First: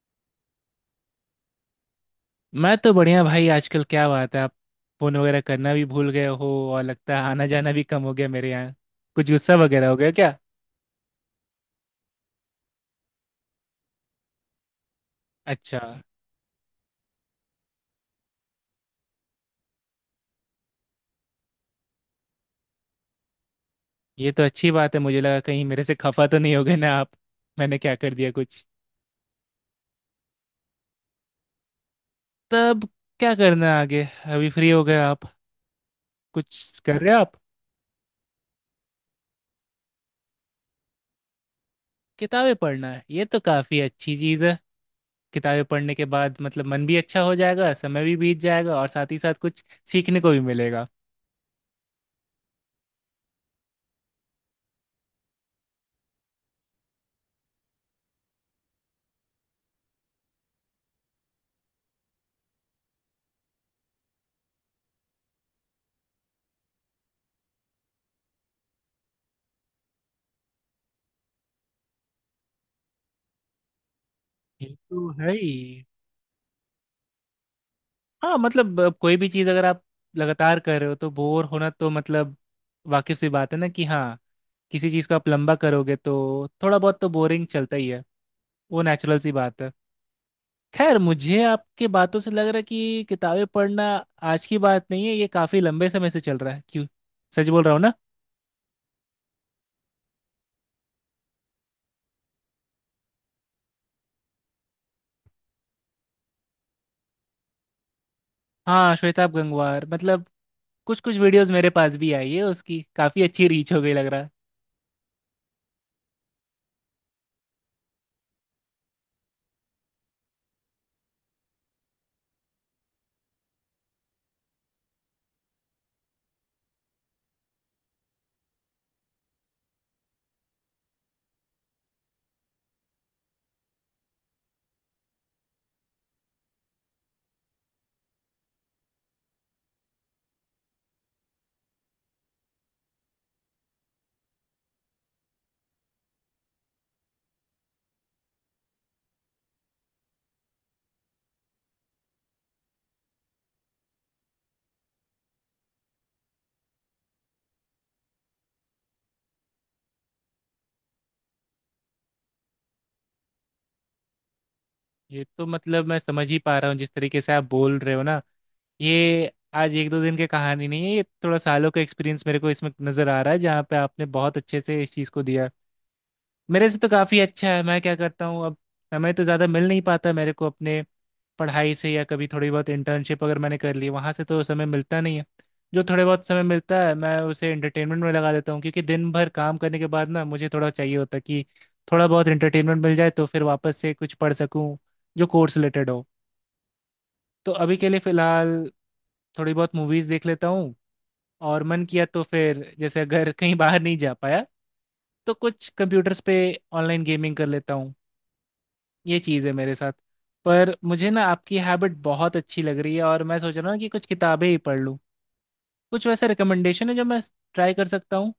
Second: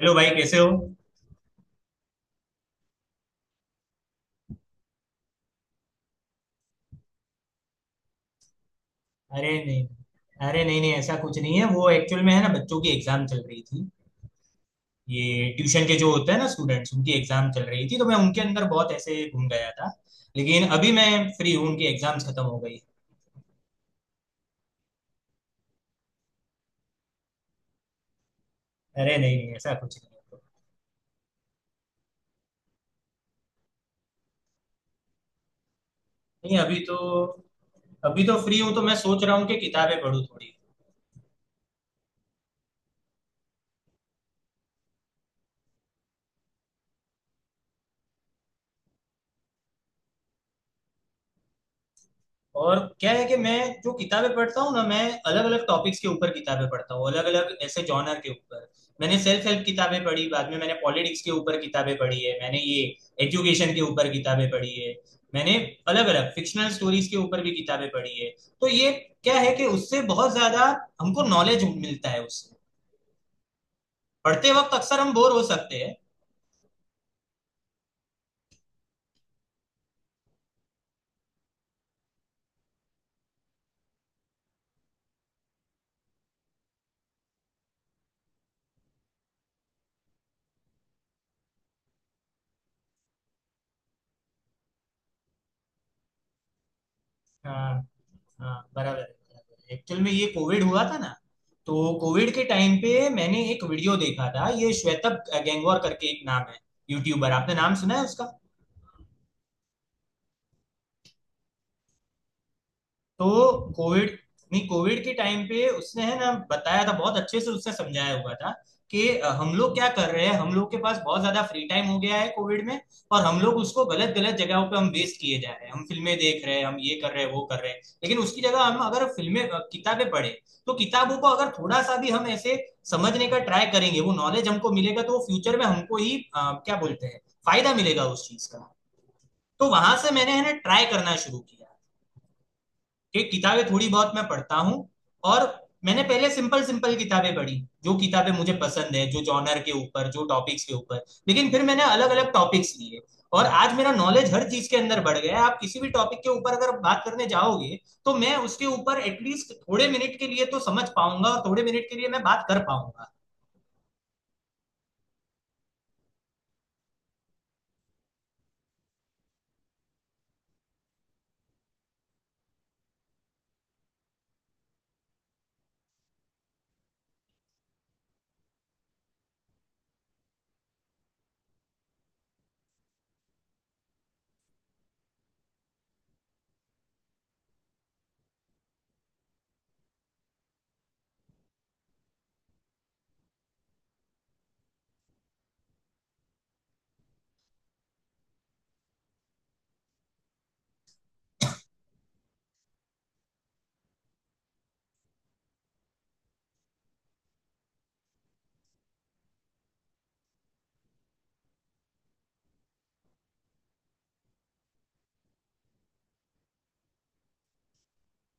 Hello भाई, कैसे हो? मैं तो बढ़िया भाई। आजकल क्या बात है आप फोन वगैरह करना भी भूल गए हो। और लगता है आना जाना भी कम हो गया मेरे यहाँ। कुछ अरे गुस्सा नहीं। वगैरह हो गया क्या? अरे नहीं नहीं, ऐसा कुछ नहीं है। वो एक्चुअल में है ना, बच्चों की एग्जाम चल रही थी। ये अच्छा। ट्यूशन के जो होते हैं ना स्टूडेंट्स, उनकी एग्जाम चल रही थी, तो मैं उनके अंदर बहुत ऐसे घूम गया था। लेकिन अभी मैं फ्री हूँ, उनकी एग्जाम्स खत्म हो गई। ये तो अच्छी बात है। मुझे लगा कहीं मेरे से खफा तो नहीं हो गए ना आप? मैंने क्या कर दिया कुछ? अरे नहीं नहीं, ऐसा कुछ नहीं है। तब क्या करना है आगे? अभी फ्री हो गए आप? नहीं, कुछ अभी तो कर रहे हो आप? अभी तो फ्री हूँ, तो मैं सोच रहा हूँ कि किताबें पढूं थोड़ी। किताबें पढ़ना है, ये तो काफ़ी अच्छी चीज़ है। किताबें पढ़ने के बाद मतलब मन भी अच्छा हो जाएगा, समय भी बीत जाएगा और साथ ही साथ कुछ सीखने को भी मिलेगा। और क्या है कि मैं जो किताबें पढ़ता हूँ ना, मैं अलग अलग टॉपिक्स के ऊपर किताबें पढ़ता हूँ, अलग अलग ऐसे जॉनर के ऊपर। मैंने सेल्फ हेल्प किताबें पढ़ी, बाद में मैंने पॉलिटिक्स के ऊपर किताबें पढ़ी है, मैंने ये एजुकेशन के ऊपर किताबें पढ़ी है, मैंने अलग अलग फिक्शनल स्टोरीज के ऊपर भी किताबें पढ़ी है। तो ये क्या है कि उससे बहुत ज्यादा हमको नॉलेज मिलता है। उससे पढ़ते ये वक्त अक्सर तो हम बोर है हो ही। सकते हैं। हाँ मतलब कोई भी चीज़ अगर आप लगातार कर रहे हो तो बोर होना तो मतलब वाकिफ सी बात है ना कि हाँ किसी चीज़ को आप लंबा करोगे तो थोड़ा बहुत तो बोरिंग चलता ही है। वो नेचुरल सी बात है। खैर मुझे आपके बातों से लग रहा है कि किताबें पढ़ना आज की बात नहीं है, ये काफ़ी लंबे समय से चल रहा है क्यों? सच बोल हाँ रहा हूँ ना? हाँ, बराबर है, बराबर। एक्चुअल में ये कोविड हुआ था ना, तो कोविड के टाइम पे मैंने एक वीडियो देखा था। ये श्वेतब गैंगवार करके एक नाम है, यूट्यूबर, आपने नाम सुना है उसका? हाँ श्वेताब गंगवार मतलब कुछ कुछ वीडियोस मेरे पास भी आई है उसकी, काफ़ी अच्छी तो रीच हो गई लग कोविड, रहा है। नहीं, कोविड के टाइम पे उसने है ना बताया था, बहुत अच्छे से उसने समझाया हुआ था कि हम लोग क्या कर रहे हैं, हम लोग के पास बहुत ज्यादा फ्री टाइम हो गया है कोविड में, और हम लोग उसको गलत गलत जगहों पे हम वेस्ट किए जा रहे हैं। हम फिल्में देख रहे हैं, हम ये कर रहे हैं, वो कर रहे हैं। लेकिन उसकी जगह हम अगर फिल्में किताबें पढ़े, तो किताबों को अगर थोड़ा सा भी हम ऐसे समझने का ट्राई करेंगे, वो नॉलेज हमको मिलेगा, तो फ्यूचर में हमको ही क्या बोलते हैं, फायदा मिलेगा उस चीज का। तो वहां से मैंने है ना ट्राई करना शुरू किया कि किताबें थोड़ी बहुत मैं पढ़ता हूँ। और मैंने पहले सिंपल सिंपल किताबें पढ़ी, जो किताबें मुझे पसंद है, जो जॉनर के ऊपर, जो टॉपिक्स के ऊपर। लेकिन फिर मैंने अलग अलग टॉपिक्स लिए, और आज मेरा नॉलेज हर चीज के अंदर बढ़ गया है। आप किसी भी टॉपिक के ऊपर अगर बात करने जाओगे, तो मैं उसके ऊपर एटलीस्ट थोड़े मिनट के लिए तो समझ पाऊंगा और थोड़े मिनट के लिए मैं बात कर पाऊंगा। ये तो मतलब मैं समझ ही पा रहा हूँ जिस तरीके से आप बोल रहे हो ना, ये आज एक दो दिन की कहानी नहीं है, ये थोड़ा सालों का एक्सपीरियंस मेरे को इसमें नज़र आ रहा है जहाँ पे आपने बहुत अच्छे से इस चीज़ को दिया। मेरे से तो काफ़ी अच्छा है। मैं क्या करता हूँ अब, समय तो ज़्यादा मिल नहीं पाता मेरे को अपने पढ़ाई से या कभी थोड़ी बहुत इंटर्नशिप अगर मैंने कर ली, वहाँ से तो समय मिलता नहीं है। जो थोड़े बहुत समय मिलता है मैं उसे एंटरटेनमेंट में लगा देता हूँ क्योंकि दिन भर काम करने के बाद ना मुझे थोड़ा चाहिए होता है कि थोड़ा बहुत एंटरटेनमेंट मिल जाए तो फिर वापस से कुछ पढ़ सकूँ जो कोर्स रिलेटेड हो। तो अभी के लिए फ़िलहाल थोड़ी बहुत मूवीज़ देख लेता हूँ और मन किया तो फिर जैसे अगर कहीं बाहर नहीं जा पाया तो कुछ कंप्यूटर्स पे ऑनलाइन गेमिंग कर लेता हूँ। ये चीज़ है मेरे साथ। पर मुझे ना आपकी हैबिट बहुत अच्छी लग रही है और मैं सोच रहा हूँ कि कुछ किताबें ही पढ़ लूँ। कुछ वैसे रिकमेंडेशन है जो मैं ट्राई कर सकता हूँ?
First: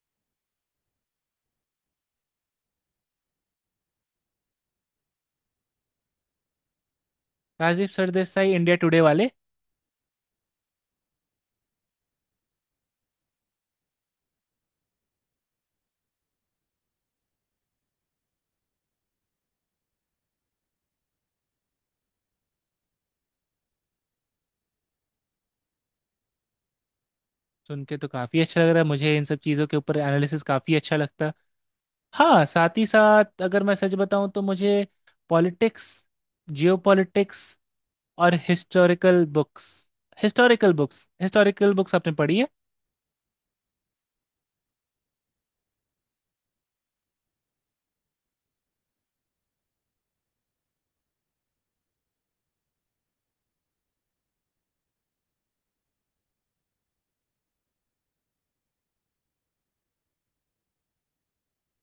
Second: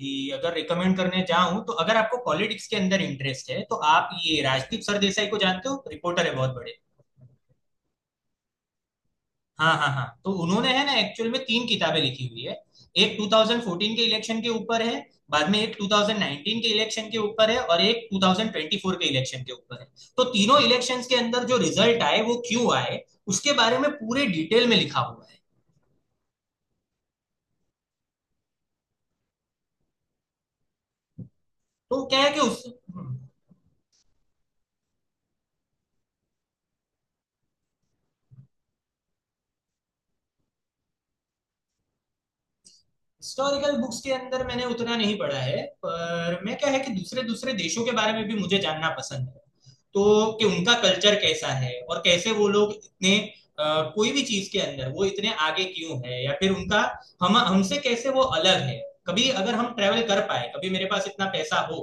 कि अगर रिकमेंड करने जाऊं, तो अगर आपको पॉलिटिक्स के अंदर इंटरेस्ट है, तो आप ये राजदीप सरदेसाई को जानते हो? रिपोर्टर है बहुत बड़े। राजीव सरदेसाई इंडिया टुडे वाले? हाँ हाँ हाँ, तो उन्होंने है ना एक्चुअल में तीन किताबें लिखी हुई है। एक 2014 के इलेक्शन के ऊपर है, बाद में एक 2019 के इलेक्शन के ऊपर है, और एक 2024 के इलेक्शन के ऊपर है। तो तीनों इलेक्शंस के अंदर जो रिजल्ट आए वो क्यों आए, उसके बारे में पूरे डिटेल में लिखा हुआ है। सुन के तो काफ़ी अच्छा लग रहा है, मुझे इन सब चीज़ों के ऊपर एनालिसिस काफ़ी अच्छा लगता है। तो क्या है कि हाँ उस साथ ही साथ अगर मैं सच बताऊँ तो मुझे पॉलिटिक्स, जियोपॉलिटिक्स और हिस्टोरिकल बुक्स आपने पढ़ी है? हिस्टोरिकल बुक्स के अंदर मैंने उतना नहीं पढ़ा है, पर मैं क्या है कि दूसरे दूसरे देशों के बारे में भी मुझे जानना पसंद है, तो कि उनका कल्चर कैसा है, और कैसे वो लोग इतने कोई भी चीज के अंदर वो इतने आगे क्यों है, या फिर उनका हम हमसे कैसे वो अलग है। कभी अगर हम ट्रेवल कर पाए, कभी मेरे पास इतना पैसा हो,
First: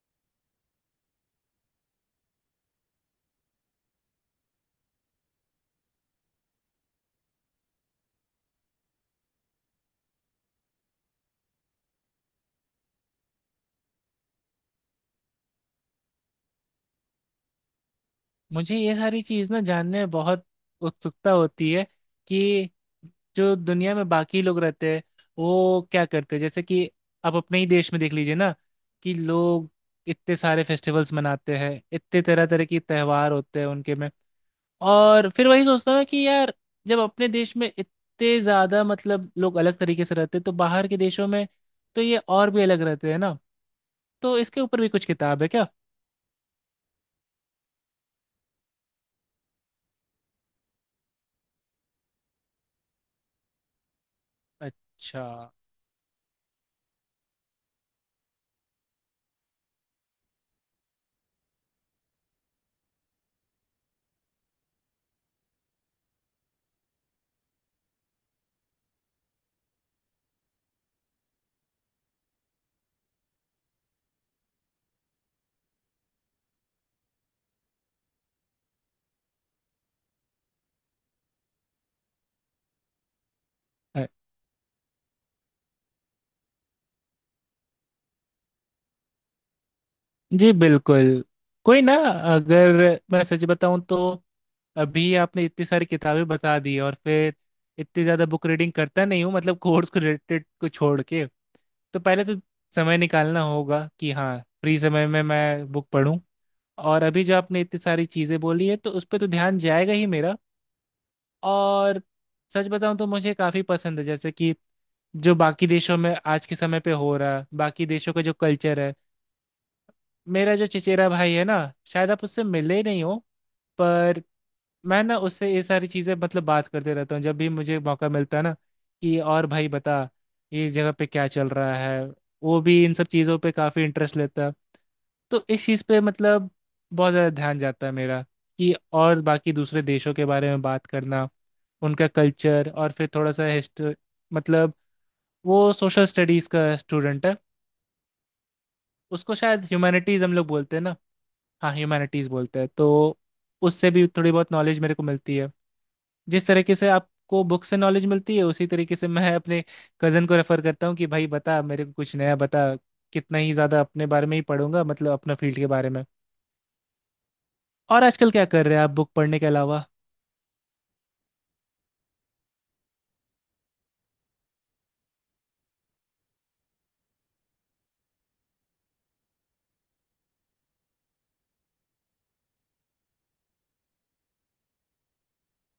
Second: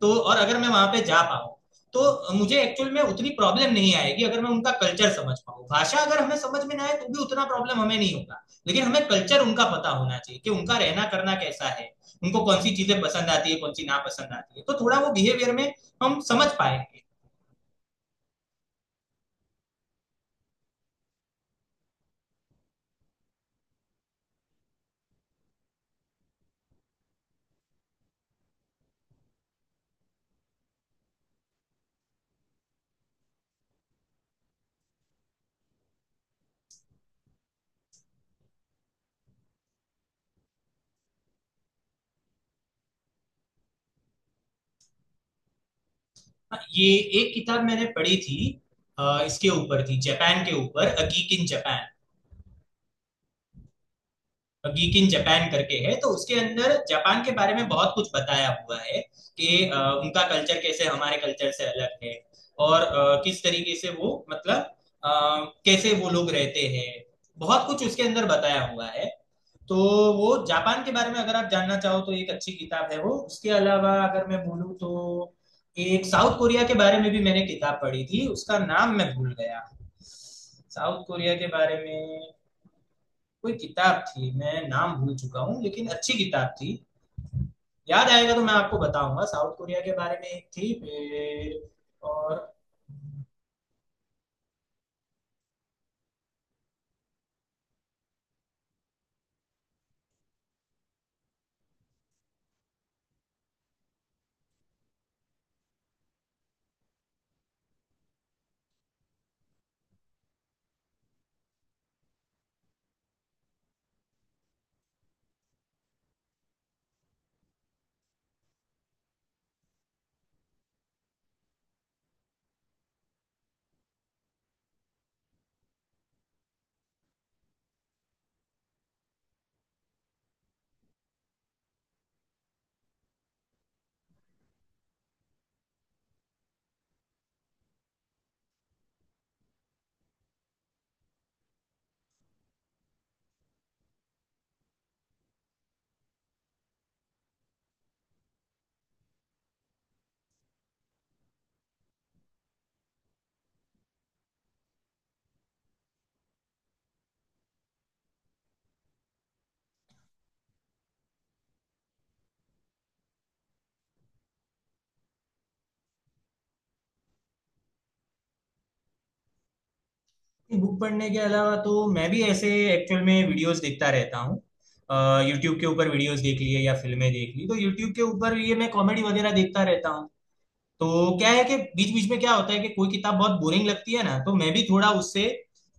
तो और अगर मैं वहां पे जा पाऊँ, तो मुझे एक्चुअल में उतनी प्रॉब्लम नहीं आएगी अगर मैं उनका कल्चर समझ पाऊँ। भाषा अगर हमें समझ में ना आए तो भी उतना प्रॉब्लम हमें नहीं होगा, लेकिन हमें कल्चर उनका पता होना चाहिए कि उनका रहना करना कैसा है, उनको कौन सी चीजें पसंद आती है, कौन सी ना पसंद आती है। तो थोड़ा वो बिहेवियर में हम समझ पाएंगे। मुझे ये सारी चीज़ ना जानने में बहुत उत्सुकता होती है कि जो दुनिया में बाकी लोग रहते हैं वो क्या करते हैं। जैसे कि आप अपने ही देश में देख लीजिए ना कि लोग इतने सारे फेस्टिवल्स मनाते हैं, इतने तरह तरह के त्यौहार होते हैं उनके में। और फिर वही सोचता हूँ कि यार जब अपने देश में इतने ज़्यादा मतलब लोग अलग तरीके से रहते हैं तो बाहर के देशों में तो ये और भी अलग रहते हैं ना। तो इसके ऊपर भी कुछ किताब है क्या? हाँ, ये एक किताब मैंने पढ़ी थी, इसके ऊपर थी, जापान के ऊपर, अ geek in Japan. Geek in अच्छा। जापान करके है, तो उसके अंदर जापान के बारे में बहुत कुछ बताया हुआ है कि उनका कल्चर कैसे हमारे कल्चर से अलग है, और किस तरीके से वो मतलब, अ, कैसे वो लोग रहते हैं, बहुत कुछ उसके अंदर बताया हुआ है। तो वो जापान के बारे में अगर आप जानना चाहो, तो एक अच्छी किताब है वो। उसके अलावा अगर मैं बोलूँ, तो एक साउथ कोरिया के बारे में भी मैंने किताब पढ़ी थी, उसका नाम मैं भूल गया। साउथ कोरिया के बारे में कोई किताब थी, मैं नाम भूल चुका हूँ, लेकिन अच्छी किताब थी। याद आएगा तो मैं आपको बताऊंगा। साउथ कोरिया के बारे में एक जी थी बिल्कुल। फिर। कोई ना। और अगर मैं सच बताऊं तो अभी आपने इतनी सारी किताबें बता दी और फिर इतनी ज़्यादा बुक रीडिंग करता नहीं हूँ मतलब कोर्स को रिलेटेड को छोड़ के। तो पहले तो समय निकालना होगा कि हाँ फ्री समय में मैं बुक पढूं। और अभी जो आपने इतनी सारी चीज़ें बोली है तो उस पर तो ध्यान जाएगा ही मेरा। और सच बताऊं तो मुझे काफ़ी पसंद है जैसे कि जो बाकी देशों में आज के समय पे हो रहा है, बाकी देशों का जो कल्चर है। मेरा जो चचेरा भाई है ना, शायद आप उससे मिले ही नहीं हो, पर मैं ना उससे ये सारी चीज़ें मतलब बात करते रहता हूँ जब भी मुझे मौका मिलता है ना कि और भाई बता ये जगह पे क्या चल रहा है। वो भी इन सब चीज़ों पे काफ़ी इंटरेस्ट लेता है। तो इस चीज़ पे मतलब बहुत ज़्यादा ध्यान जाता है मेरा कि और बाकी दूसरे देशों के बारे में बात करना, उनका कल्चर और फिर थोड़ा सा हिस्ट मतलब वो सोशल स्टडीज़ का स्टूडेंट है। उसको शायद ह्यूमैनिटीज़ हम लोग बोलते हैं ना। हाँ ह्यूमैनिटीज बोलते हैं तो उससे भी थोड़ी बहुत नॉलेज मेरे को मिलती है। जिस तरीके से आपको बुक से नॉलेज मिलती है उसी तरीके से मैं अपने कज़न को रेफर करता हूँ कि भाई बता मेरे को कुछ नया बता। कितना ही ज़्यादा अपने बारे में ही पढ़ूंगा मतलब अपना फील्ड के बारे में। और आजकल क्या कर रहे हैं आप बुक पढ़ने के अलावा? बुक पढ़ने के अलावा, तो मैं भी ऐसे एक्चुअल में वीडियोस देखता रहता हूँ। यूट्यूब के ऊपर वीडियोस देख लिए या फिल्में देख ली, तो यूट्यूब के ऊपर ये मैं कॉमेडी वगैरह देखता रहता हूँ। तो क्या है कि बीच बीच में क्या होता है कि कोई किताब बहुत बोरिंग लगती है ना, तो मैं भी थोड़ा उससे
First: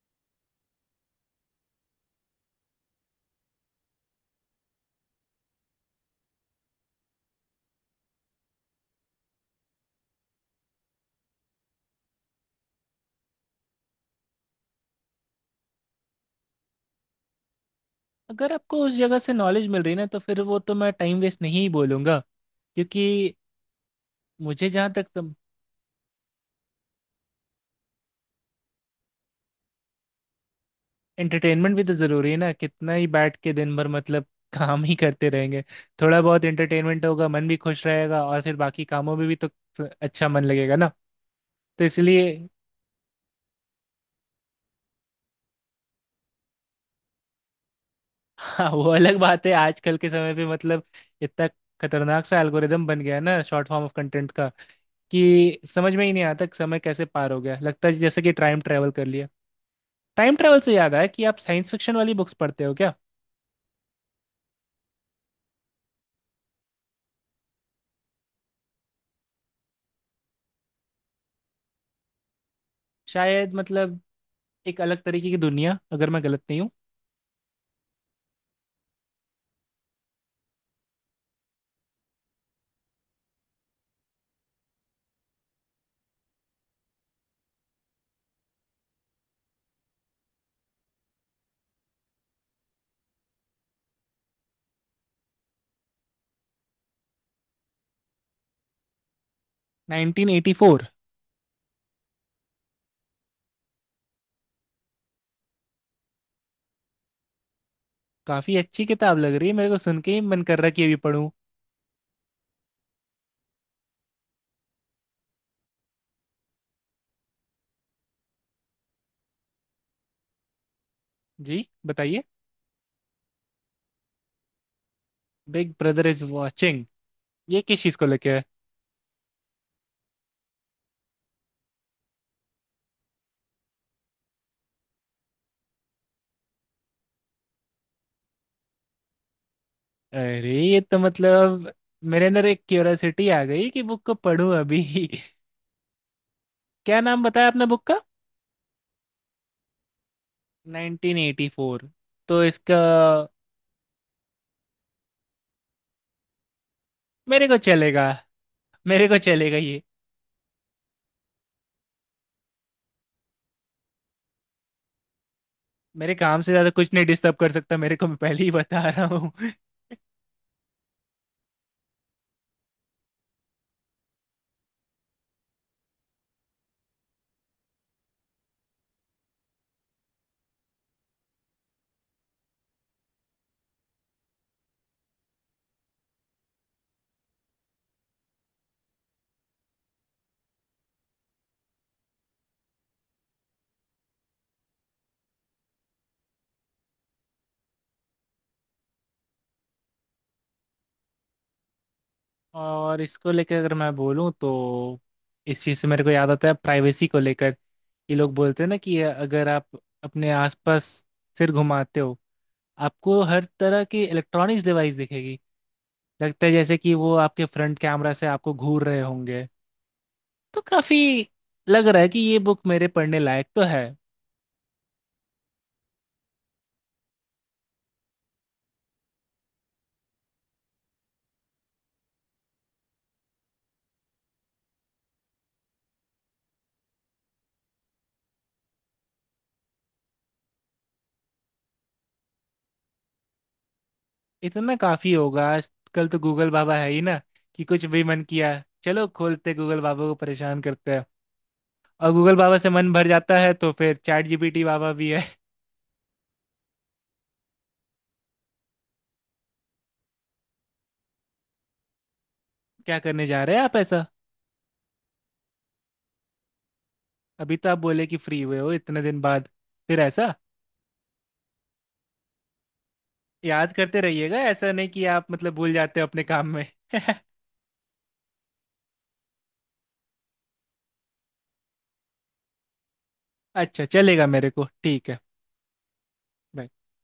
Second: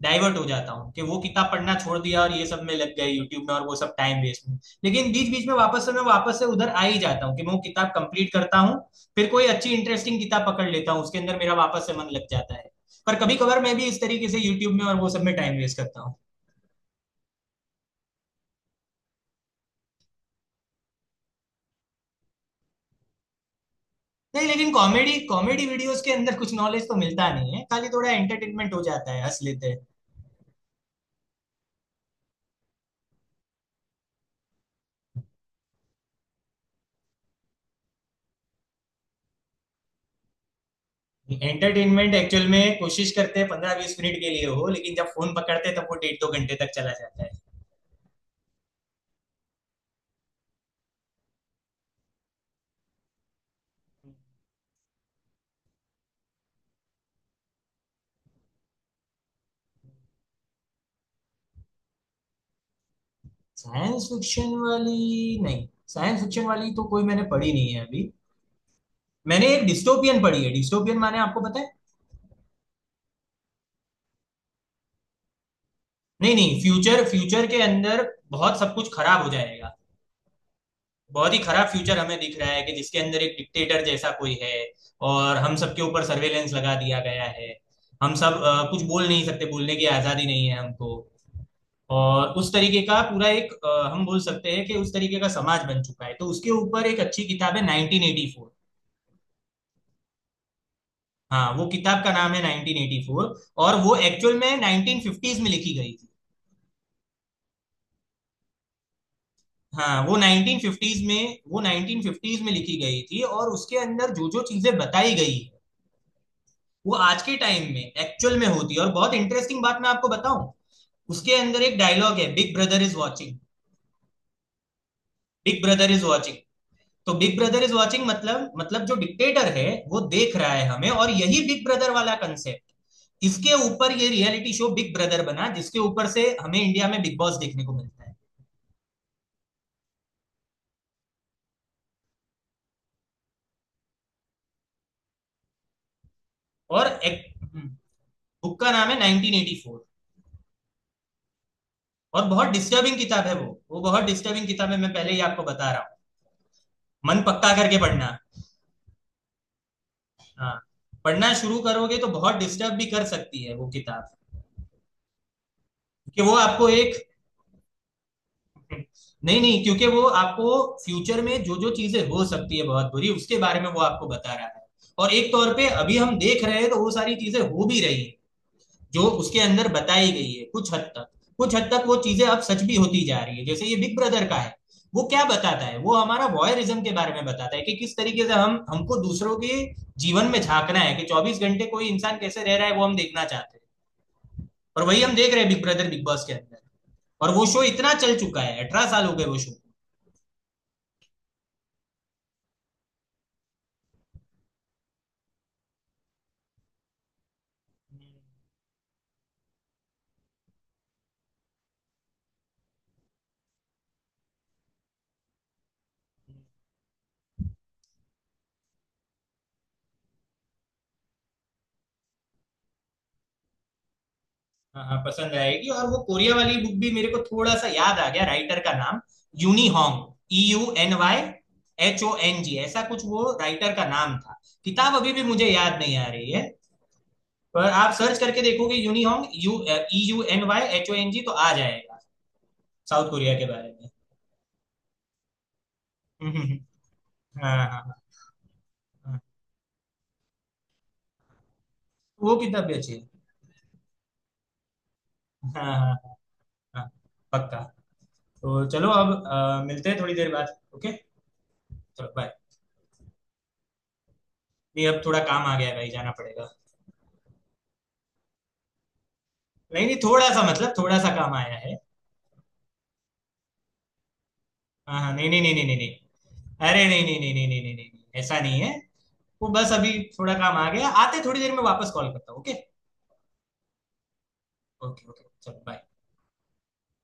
डाइवर्ट हो जाता हूँ कि वो किताब पढ़ना छोड़ दिया, और ये सब में लग गए, यूट्यूब में और वो सब, टाइम वेस्ट में। लेकिन बीच बीच में वापस से मैं वापस से उधर आ ही जाता हूँ कि मैं वो किताब कंप्लीट करता हूँ। फिर कोई अच्छी इंटरेस्टिंग किताब पकड़ लेता हूँ, उसके अंदर मेरा वापस से मन लग जाता है। पर कभी कभार मैं भी इस तरीके से यूट्यूब में और वो सब में टाइम वेस्ट करता हूँ। अगर आपको उस जगह से नॉलेज मिल रही है ना तो फिर वो तो मैं टाइम वेस्ट नहीं बोलूंगा क्योंकि नहीं, मुझे लेकिन जहाँ तक कॉमेडी कॉमेडी वीडियोस के अंदर कुछ नॉलेज तो मिलता नहीं है, खाली थोड़ा एंटरटेनमेंट हो जाता है, हंस लेते हैं। एंटरटेनमेंट भी तो जरूरी है ना, कितना ही बैठ के दिन भर मतलब काम ही करते रहेंगे। थोड़ा बहुत एंटरटेनमेंट होगा मन भी खुश रहेगा और फिर बाकी कामों में भी तो अच्छा मन लगेगा ना। तो एंटरटेनमेंट इसलिए एक्चुअल में कोशिश करते हैं पंद्रह बीस मिनट के लिए हो, लेकिन जब फोन पकड़ते हैं तब वो डेढ़ दो घंटे तक चला जाता है। हाँ वो अलग बात है। आजकल के समय पे मतलब इतना खतरनाक सा एल्गोरिदम बन गया है ना शॉर्ट फॉर्म ऑफ कंटेंट का कि समझ में ही नहीं आता कि समय कैसे पार हो गया, लगता है जैसे कि टाइम ट्रेवल कर लिया। टाइम ट्रेवल से याद आया कि आप साइंस फिक्शन वाली बुक्स पढ़ते हो क्या? साइंस फिक्शन वाली नहीं। साइंस फिक्शन वाली तो कोई मैंने पढ़ी नहीं है अभी। मैंने एक डिस्टोपियन पढ़ी है। डिस्टोपियन माने आपको पता है? शायद मतलब एक अलग तरीके की दुनिया, अगर मैं नहीं गलत नहीं, नहीं हूँ। फ्यूचर फ्यूचर के अंदर बहुत सब कुछ खराब हो जाएगा। बहुत ही खराब फ्यूचर हमें दिख रहा है, कि जिसके अंदर एक डिक्टेटर जैसा कोई है, और हम सबके ऊपर सर्वेलेंस लगा दिया गया है। हम सब कुछ बोल नहीं सकते, बोलने की आजादी नहीं है हमको, और उस तरीके का पूरा एक हम बोल सकते हैं कि उस तरीके का समाज बन चुका है। तो उसके ऊपर एक अच्छी किताब है, 1984। 1984? हाँ, वो किताब का नाम है 1984, और वो एक्चुअल में 1950s में लिखी गई थी। काफी अच्छी किताब लग रही है, मेरे को हाँ, सुन के वो ही मन कर रहा है कि अभी 1950s पढूं। में वो 1950s में लिखी गई थी, और उसके अंदर जो जो चीजें बताई गई है, वो आज के टाइम में एक्चुअल में होती है। और बहुत इंटरेस्टिंग बात मैं आपको बताऊं, उसके अंदर जी एक डायलॉग बताइए। है, big brother is watching. Big big brother is brother is watching. Watching. तो बिग ब्रदर ये इज किस चीज वॉचिंग को लेके है? मतलब जो डिक्टेटर है वो देख रहा है हमें, और यही बिग ब्रदर वाला कंसेप्ट, इसके ऊपर ये रियलिटी शो बिग ब्रदर बना, जिसके ऊपर से हमें इंडिया में बिग बॉस देखने को मिलता है। अरे ये तो मतलब मेरे अंदर एक क्यूरियोसिटी आ गई कि बुक को पढूं अभी। और क्या नाम एक बताया आपने बुक का? बुक का नाम है 1984। 1984? और तो बहुत इसका, डिस्टर्बिंग किताब है वो, बहुत डिस्टर्बिंग किताब है, मैं पहले ही आपको बता रहा हूँ, मन मेरे पक्का को करके चलेगा, पढ़ना। मेरे को चलेगा ये। हाँ, पढ़ना शुरू करोगे तो बहुत डिस्टर्ब भी कर सकती है वो किताब। मेरे कि वो काम से आपको ज्यादा कुछ एक, नहीं डिस्टर्ब कर सकता मेरे को, मैं पहले ही बता रहा हूँ। नहीं नहीं, क्योंकि वो आपको फ्यूचर में जो जो चीजें हो सकती है बहुत बुरी, उसके बारे में वो आपको बता रहा है। और एक तौर पे अभी हम देख रहे हैं, तो वो सारी चीजें हो भी रही है जो उसके अंदर बताई गई है, कुछ हद तक। कुछ हद तक वो चीजें अब सच भी होती जा रही है, जैसे ये बिग ब्रदर का है। वो क्या बताता है, वो हमारा वॉयरिज्म के बारे में बताता है कि किस तरीके से हम, हमको दूसरों के जीवन में झांकना है, कि चौबीस घंटे कोई इंसान कैसे रह रहा है वो हम देखना चाहते हैं। और वही हम देख रहे हैं बिग ब्रदर, बिग बॉस के अंदर, और वो शो इतना चल चुका है, अठारह साल हो गए वो शो को। और इसको लेकर अगर मैं बोलूँ तो इस चीज़ से मेरे को याद आता है प्राइवेसी को लेकर। ये लोग बोलते हैं ना कि अगर आप अपने आसपास सिर घुमाते हो आपको हर तरह की इलेक्ट्रॉनिक्स डिवाइस दिखेगी, लगता है जैसे कि वो आपके फ्रंट कैमरा से आपको घूर रहे होंगे। तो काफ़ी लग रहा है कि ये बुक मेरे पढ़ने लायक तो है। हाँ हाँ, पसंद आएगी। और वो कोरिया वाली बुक, भी मेरे को थोड़ा सा याद आ गया, राइटर का नाम Euny Hong, E U N Y H O N G, ऐसा कुछ वो राइटर का नाम था। किताब अभी भी मुझे याद नहीं आ रही है, पर आप सर्च करके देखोगे Euny Hong, U E U N Y H O N G, तो आ जाएगा, साउथ कोरिया के बारे में। इतना काफ़ी होगा, आजकल तो हम्म, गूगल हम्म, बाबा है ही ना, हाँ कि हाँ कुछ हाँ। भी मन किया चलो हाँ। खोलते गूगल बाबा को परेशान करते हैं। और वो गूगल बाबा किताब से भी मन अच्छी है। भर जाता है तो फिर चैट जीपीटी बाबा भी है। हाँ हाँ। हाँ। पक्का। तो चलो अब मिलते हैं थोड़ी देर बाद, ओके। चलो बाय। क्या करने जा रहे हैं आप ऐसा? नहीं, अब थोड़ा काम आ गया है भाई, जाना पड़ेगा। अभी तो आप बोले कि फ्री हुए हो इतने दिन बाद। नहीं नहीं, फिर थोड़ा ऐसा सा मतलब थोड़ा सा काम आया है। याद करते रहिएगा, ऐसा नहीं हाँ कि हाँ, आप नहीं नहीं नहीं मतलब नहीं भूल नहीं जाते हो अपने काम में। नहीं। अरे नहीं नहीं नहीं नहीं नहीं नहीं नहीं नहीं, ऐसा नहीं है। वो बस अभी थोड़ा काम आ गया, आते थोड़ी देर में वापस कॉल करता हूँ, ओके। अच्छा चलेगा मेरे को, ओके ठीक है। ओके, चलो bye. bye।